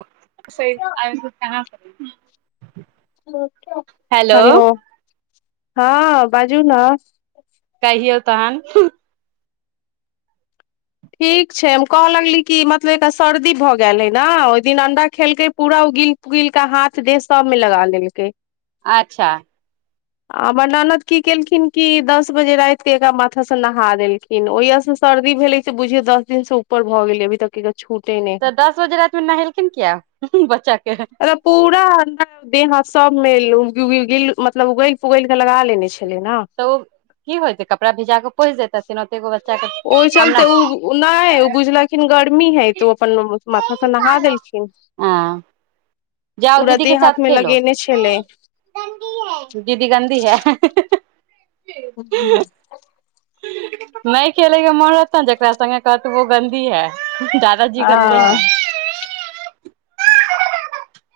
[unintelligible] Hello. हां बाजू न। कहिऔ तहन ठीक छै हम कहय लगली कि मतलब एकटा सर्दी भऽ गेल हे न ओहि दिन अंडा खेलकै पूरा ओ गिल पूगिल क हाथ देह सभमे लगा लेलकै। अच्छा आ हमर ननद की केलखिन कि दस बजे राातिके एकरा माथा से नहा देलखिन ओहिया से सर्दी भेलै बूझियौ दस दिन से ऊपर भ गेलै अभीतक कि- छुटै नहि तऽ दस बजे रातिमे नहेलखिन किया बच्चा के तऽ आ पुरा आ देह हाथ सब मैल उल गिल गिल, मतलब उगैल पुगैल के लगा लेने छै। त ओ की होइतै कपड़ा भिजा क पोछि दैथिन ओतेगो बाद ओहि चलते उ नै उ बुझलखिन गर्मी कि है त ओ अपन माथा स नहा देलखिन जाओ पूरा दीदी के देह साथ हाथ मे खेलो लगेने छलै नहि गन्दी है, दीदी गन्दी है हा हा [unintelligible] नहि खेले के मोन रहतै ने जकरा संगे कहत ओ गन्दी है। दादाजी गंन्दे है। हँ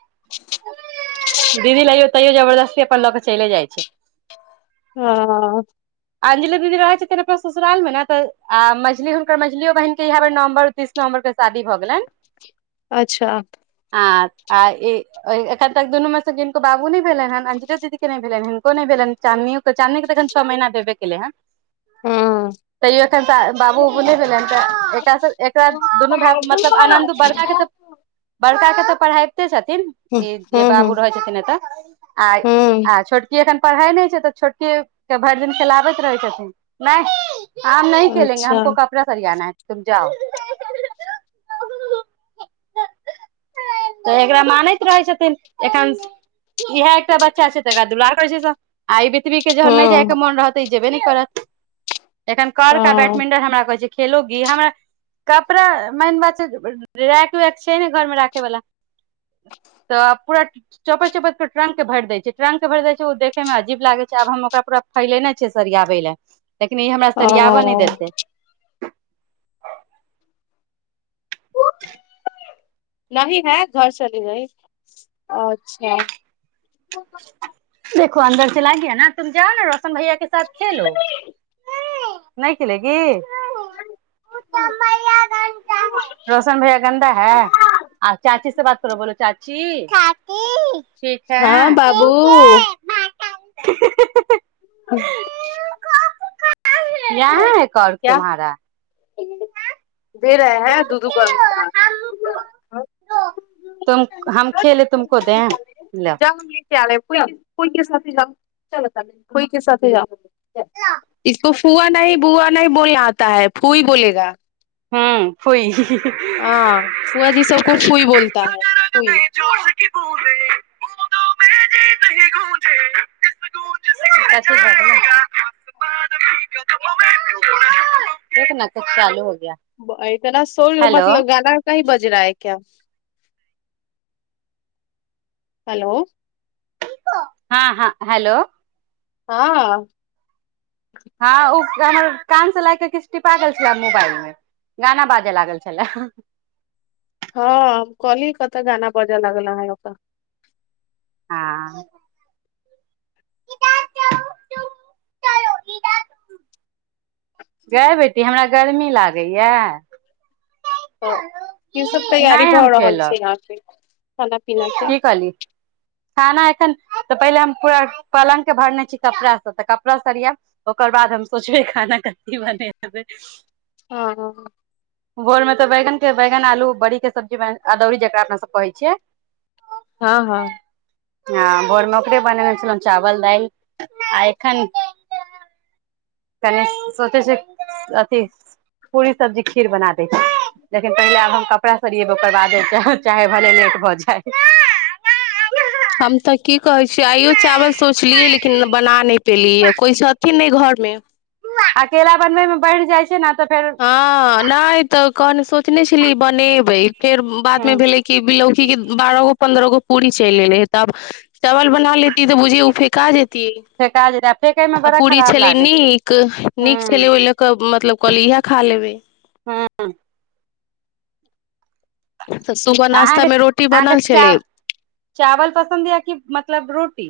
[unintelligible] दीदी लैयो तैयो जबरदस्ती अपन ल क चइले जाइ छै। हां अंजलि दीदी रहैत छथिन अपन ससुराल मे ने त आ मझली हुनकर मझलियो बहिनके इह बेर नवम्बर तीस नवम्बर के शादी भ गेलैन। अच्छा। आ ए ऐखन तक दुनू में स किनको बाबू नै भेलैन है ने अंजले दीदी के नहि भेल हिनको नहि भेलनि चानदनीयो के चान्दनी के अखन छओ महीना भेबे केलै हन। हँ तैयो एखन त बाबू उबू नहि भेलैन त एकरा एकरा दुनू भाइ मतलब आनन्द बड़का छै त बड़का छै त [unintelligible] अतै छथिन ई हूँ जे हूँ बाबू रहै छथिन एत आ हूँ आ छोटकी एखन पढ़ाइ नहि छै त छोटकिए के भरि दिन। चलाबैत रहै छथिन नहि। आब नहि खेलेंगे अच्छा हमको कपड़ा सरियाना है। तुम जा [unintelligible] त एकरा मानैत रहै छथिन एखन ईहे एकटा बच्चा छै त एकरा दुलारै करै छै सब आइ बी स्त्री के जखन नै जाइ हँ के मोन रहत ई जेबे नहि करत। एखन कार्क आ हँ बैडमिंटन हमरा कहै छै खेलोगी, हमरा कपड़ा मेन बात छै रैक वैक छै ने घर में राखे वाला त पूरा चौपैत चौपैत के ट्रंक के भरि देय छै ट्रंक के भर देय छै ओ देखे में अजीब लागे छै आब हम ओकरा पूरा फैलेने छै सरयाबै ले। लेकिन ई हमरा सरियाब नै ओ देतै। [unintelligible] [unintelligible] [unintelligible] [unintelligible] [unintelligible] [unintelligible] [unintelligible] हँ [unintelligible] बाबू [unintelligible] हां। क्या [unintelligible] तुम हम खेले [unintelligible] तुमको दे लो [unintelligible] [unintelligible] हम्म फुई [unintelligible] [unintelligible] [unintelligible] [unintelligible] हेलो [unintelligible] हेलो। हां हां हेलो। हां। हां उ हमर कान से लए कऽ किछ टिपा गेल छलए मोबाइल मे गाना बाजय लागल छलए। हां हम कहलीए कतऽ गाना बाजा लागल अहा ओता। हां। गे बेटी हमरा गर्मी लागै यै। तऽ की सब तैयारी नहि भऽ हम रहल छै खेलक यहाँ पे। खाना -पीना के। की कहली खाना एखन तऽ पहिले हम पूरा पलंग के भरने छी कपड़ा से तऽ कपड़ा सरियाब ओकर बाद हम सोचबै खाना कथी बनेबै। हां हां। भोर मे तऽ बैगन के बैगन आलू बड़ी के सब्जी मे अदौरी जकरा अपना सब कहै छियै‌। हां हां। हां भोर मे ओकरे बनेनै छलों चावल दाल आ ऐखन कनि सोचै छीयै अथी पूरी सब्जी खीर बना दै छीयै लेकिन पहिले आब हम कपड़ा सरियेबै ओकर बादे चाहे भनेे लेट भऽ जाय। हम तऽ की कहै छीयै आइयो चावल सोचलियै लेकिन बना नै पेलिए कोइ सब थिन नै घरमे। अकेला बनबै मे बढ़ जाए छै न। हां नै त कन सोचने छलीए बनेबै फेर बाद हूं मे भेले कि बिलौकी के बारहो पन्द्रागो पूरी चैल एले हे तब चावल बना लेती तऽ बुझी ओ फेेका जे तिए फेका जेतै फेकै मे आ बड़ा पूरी खराब छलै लागै छै नीक नीक हूं छलै ओय ले के मतलब कहलिए इहे तै। हां। तऽ सुबह नाश्ता अहाँके मे रोटी अहाँके बनल चा छलै चावल पसन्द यऽ कि मतलब रोटी?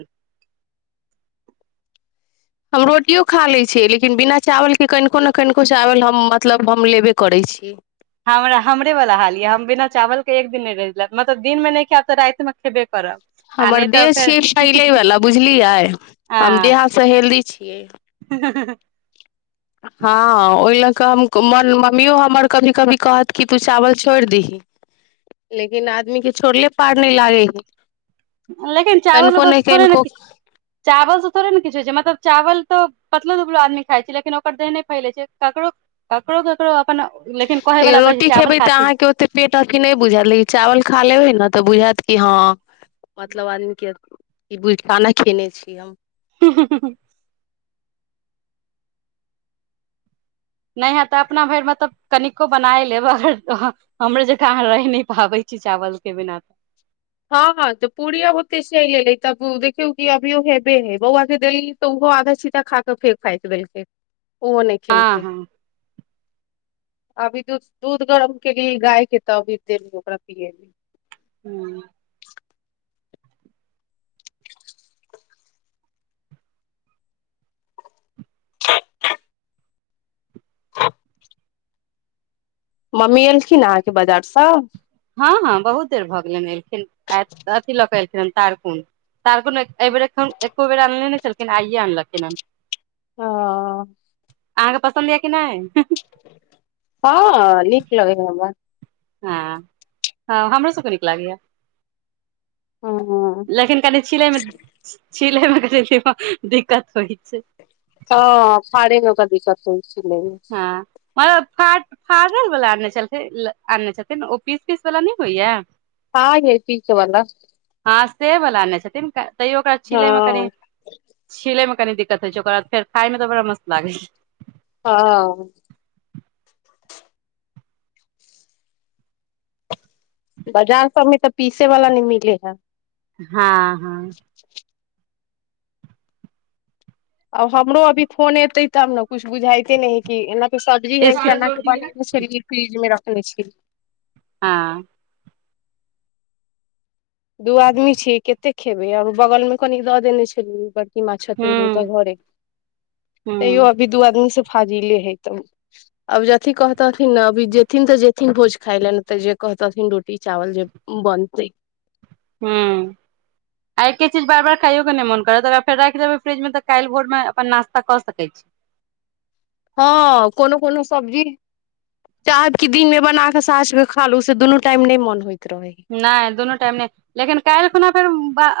हम रोटियों खा लै छियै लेकिन बिना चावलके कनिको ने कनिको चावल हम मतलब हम लेबे करै छीयै। हमरा हमरे वला हाल यऽ हम बिना चावलके एक दिन नै रहिले मतलब दिनमे नै खायब तऽ रातमे खेबे करब। आ हमर नहि देह तऽ फेर छियै फैलैवला बुझलियै हम आ देह हाथ से हेल्दी छियै। हां ओएला। कम क मन मम्मियो हमर कभी कभी कहत कि तू चावल छोड़ दीही लेकिन आदमीके छोड़ले पार नै लागै हय। लेकिन चावल उवल से थोड़े ने किछ चावल से थोड़े नै किछ होय छै मतलब चावल तऽ पतलो दुबलो आदमी खाइ छै लेकिन ओकर देह नै फैलै छै ककरो, ककरो ककरो अपन कहै लेकिन वला कहै छै रोटी चावल खेबै तऽ खाती अहाँके ओते पेट अथी नै बुझाएत लेकिन चावल खा लेबै नै तऽ बुझाएत कि हां मतलब आदमी के ई [unintelligible] खाना खेने छी हम [inaudible] नै हैत तऽ अपना भैर मतलब कनिको बनाए लेब अगर ह ह हमरो जकाँ अहाँ रह नै पाबै छी चावलके बिना तऽ हां हां तऽ पूरी अब ओत्ते चैल एलै तब उ देखियौ कि अभीयो हेबे है बौआ के देली तऽ उहो आधा छीदा खा कऽ फेक फाक देलके। उहो नै हँ खेलके। हँ अभी दूध दूध गरम केलीए गायके तऽ अभी देलीए ओकरा पिए लै। हूं। [inaudible] मम्मी एलखिन अहाँके बाजारसँ? हां हां बहुत देर भऽ गेलैन एलखिन आय अथि लऽ कऽ [unintelligible] तारखुन तारखुन ए ए बेरा एखन एको बेरा आनलो नै छल। लेकिन आइए आनलखिन हन्। हां। अहाँके पसन्द यऽ कि नै? हां नीक लगै हय हमरा। हां हां हमरो सबके नीक लागै ए। ह लेकिन कनि छीलै मे छीलै मे लेकिन बड़ दिक्कत होइ छै। हां फाड़े मे तै दिक्कत होय हां मगर फाट फाटल बला आनलै छल आनने छथिन ओ पीस पीस वाला नहि होइया? हँ यै पीस वाला। ना से बलाा ने छथिन। तैयो ओकरा छिले मे कनि हँ छिले मे। कनि दिक्कत होइ छै ओकर बाद फेर खाय मे तऽ बड़ा म्त लागै छै। हँ। बाजार सबमे तऽ पीसे वला नहि मिले है। हँ। हँ। आब हमरो अभी फोन एते तब ने किछु बुझाइते नहि है कि। सब्जी हे चना के बनेने रहियै फ्रीज मे रखने। [unintelligible] हँ। दू आदमी छीिय कतेक। खेबै आओर बगलमे कनी दऽ देने छल। छथिन हुनका हूँ घर तैयो हूँ अभी दू आदमीसँ। फाजिले हे तऽ अब अथिी कहतथिन ने अभी जेथिन तऽ जेथिन भोज खााय लए ने तऽ जे कहतथिन रोटी चावल जे बनतै। ह्म्म आ एके चीज बार बार खाइयओके नहि मोन करत अाद फेर राखि देबै फ्रिजमे तऽ काल्हि भोरमे अपन नाश्ता कऽ सकैत छी। हँ कोनो कोनो सब्जी चाहब क दिन मे बना के साँझके खा लू से दुनू टाइम नहि मन होइत। रहै नहि दोनोू टाइम नहि। लेकिन काल्हि खुना फेर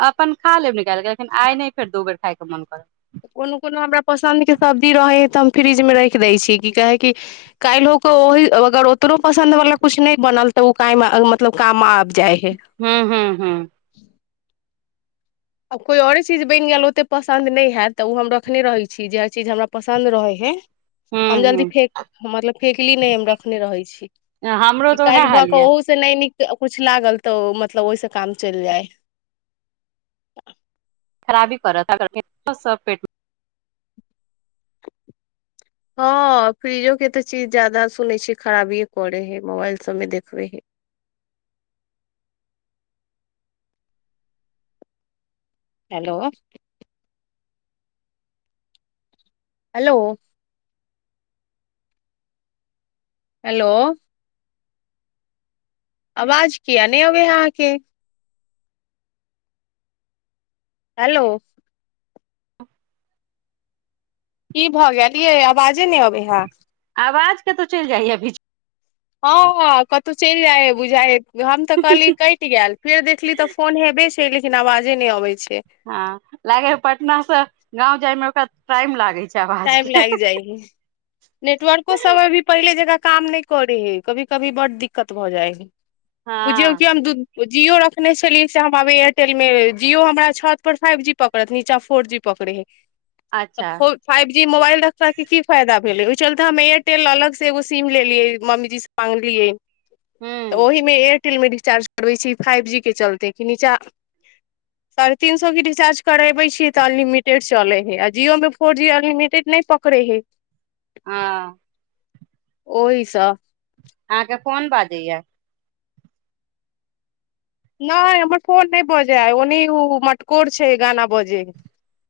अपन खा लेब। गेलखिन आइ नहि फेर दू बेर खाइ। न मोन करते। कोनो कोनो हमरा पसन्द के सब्जी रहे तऽ हम फ्रिज मे राखि दै छी की कहे कि काल्हिहो के ओहि अगर ओतनोो पसन्द वालला कुछ नहि बनल तऽ ओ क मतलब काम आब। हँ- हँ -हँ आ कोइ आओरे चीज बनि गेल ओतेक पसन्द नहि हयत तऽ ओ हम रखने रहैत छी जे हर चीज हमरा पसन्द रहैत हइ। हूँ हम जल्दी हूँ फेक मतलब फेकली नहि हम रखने रहै छी हमरो कि तऽ उएह काल्हि भऽ हाल कऽ यऽ ओहू से नहि नीक। कछु लागल तऽ मतलब ओहिसँ काम चलि जाय। [unintelligible] खराबी कर सब पेटमे। हँ फ्रिजो के तऽ चीज जादा सुनै छियै खराबिए करे हय मोबाइल सबमे देखबै है। हेलो। हेलो। हेलो। आवाज कििया नहि अबे है अहाँके। हेलो। ई भऽ गेल ये आवाजे नहि अबै हे। मे, आवाज कतहु चलि जाइय बीच। ह कत चलि जाए बुझा। हम तऽ कहली मे। कटि गेल फेर देखली तऽ फोन हे बे। से लेकिन आवाजे नहि अबै छै। हँ लागे ह पटनासँ गाँव। जाय मे ओकरा टाइम लागे छै। आवाज टाइम के लागि जाइ ह नेटवर्को सब भी पहिले जका। काम नहि करे हय कभी कभी बड्ड दिक्कत भऽ जाइ हय। बुझियौ कि हँ हम दध। जियओ रखने छलियै से हम आब एयरटेल मे जिओ हमरा छत पर फाइव जी पकड़त नीचा फोर जी पकड़े हे। अच्छा। जी मोबाइल रखा के की फायदा भेले ओहि चलते हम एयरटेल अलग से एगो सिम लेलियै मम्मीजी से मंगलियै। तऽ हूँ ओहिमे एक। टेलमे रिचार्ज करबै छी फाइव जी के चलते कि नचाँ साढ़े तीन सए के रिचार्ज करबै छी तऽ अनलिमिटेड चलै हय आ जिओमे। फोर जी अनलिमिटेड नहि पकड़े हे। ह। ओहिस। अहाँके फोन बाजैया। नहि हमर फोन नहि बजे ओनी ओ मटकोर छै गाना बजै।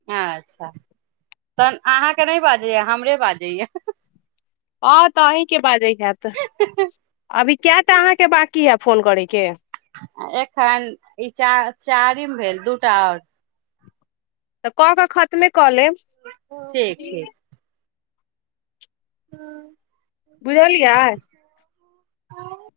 अच्छा तन अहाँके नहि बाजैए हमरे बाजैए। ह तऽ अहीं के ब जाइ। त अभी कटा अहाँके बाकी ह। फोन करैके। एखन ई चा चारिम भेल दूटा आओर। तऽ क कऽ खतमे। कॉ लेब। ठीक ठीक हँ। बुझौलियै। ह।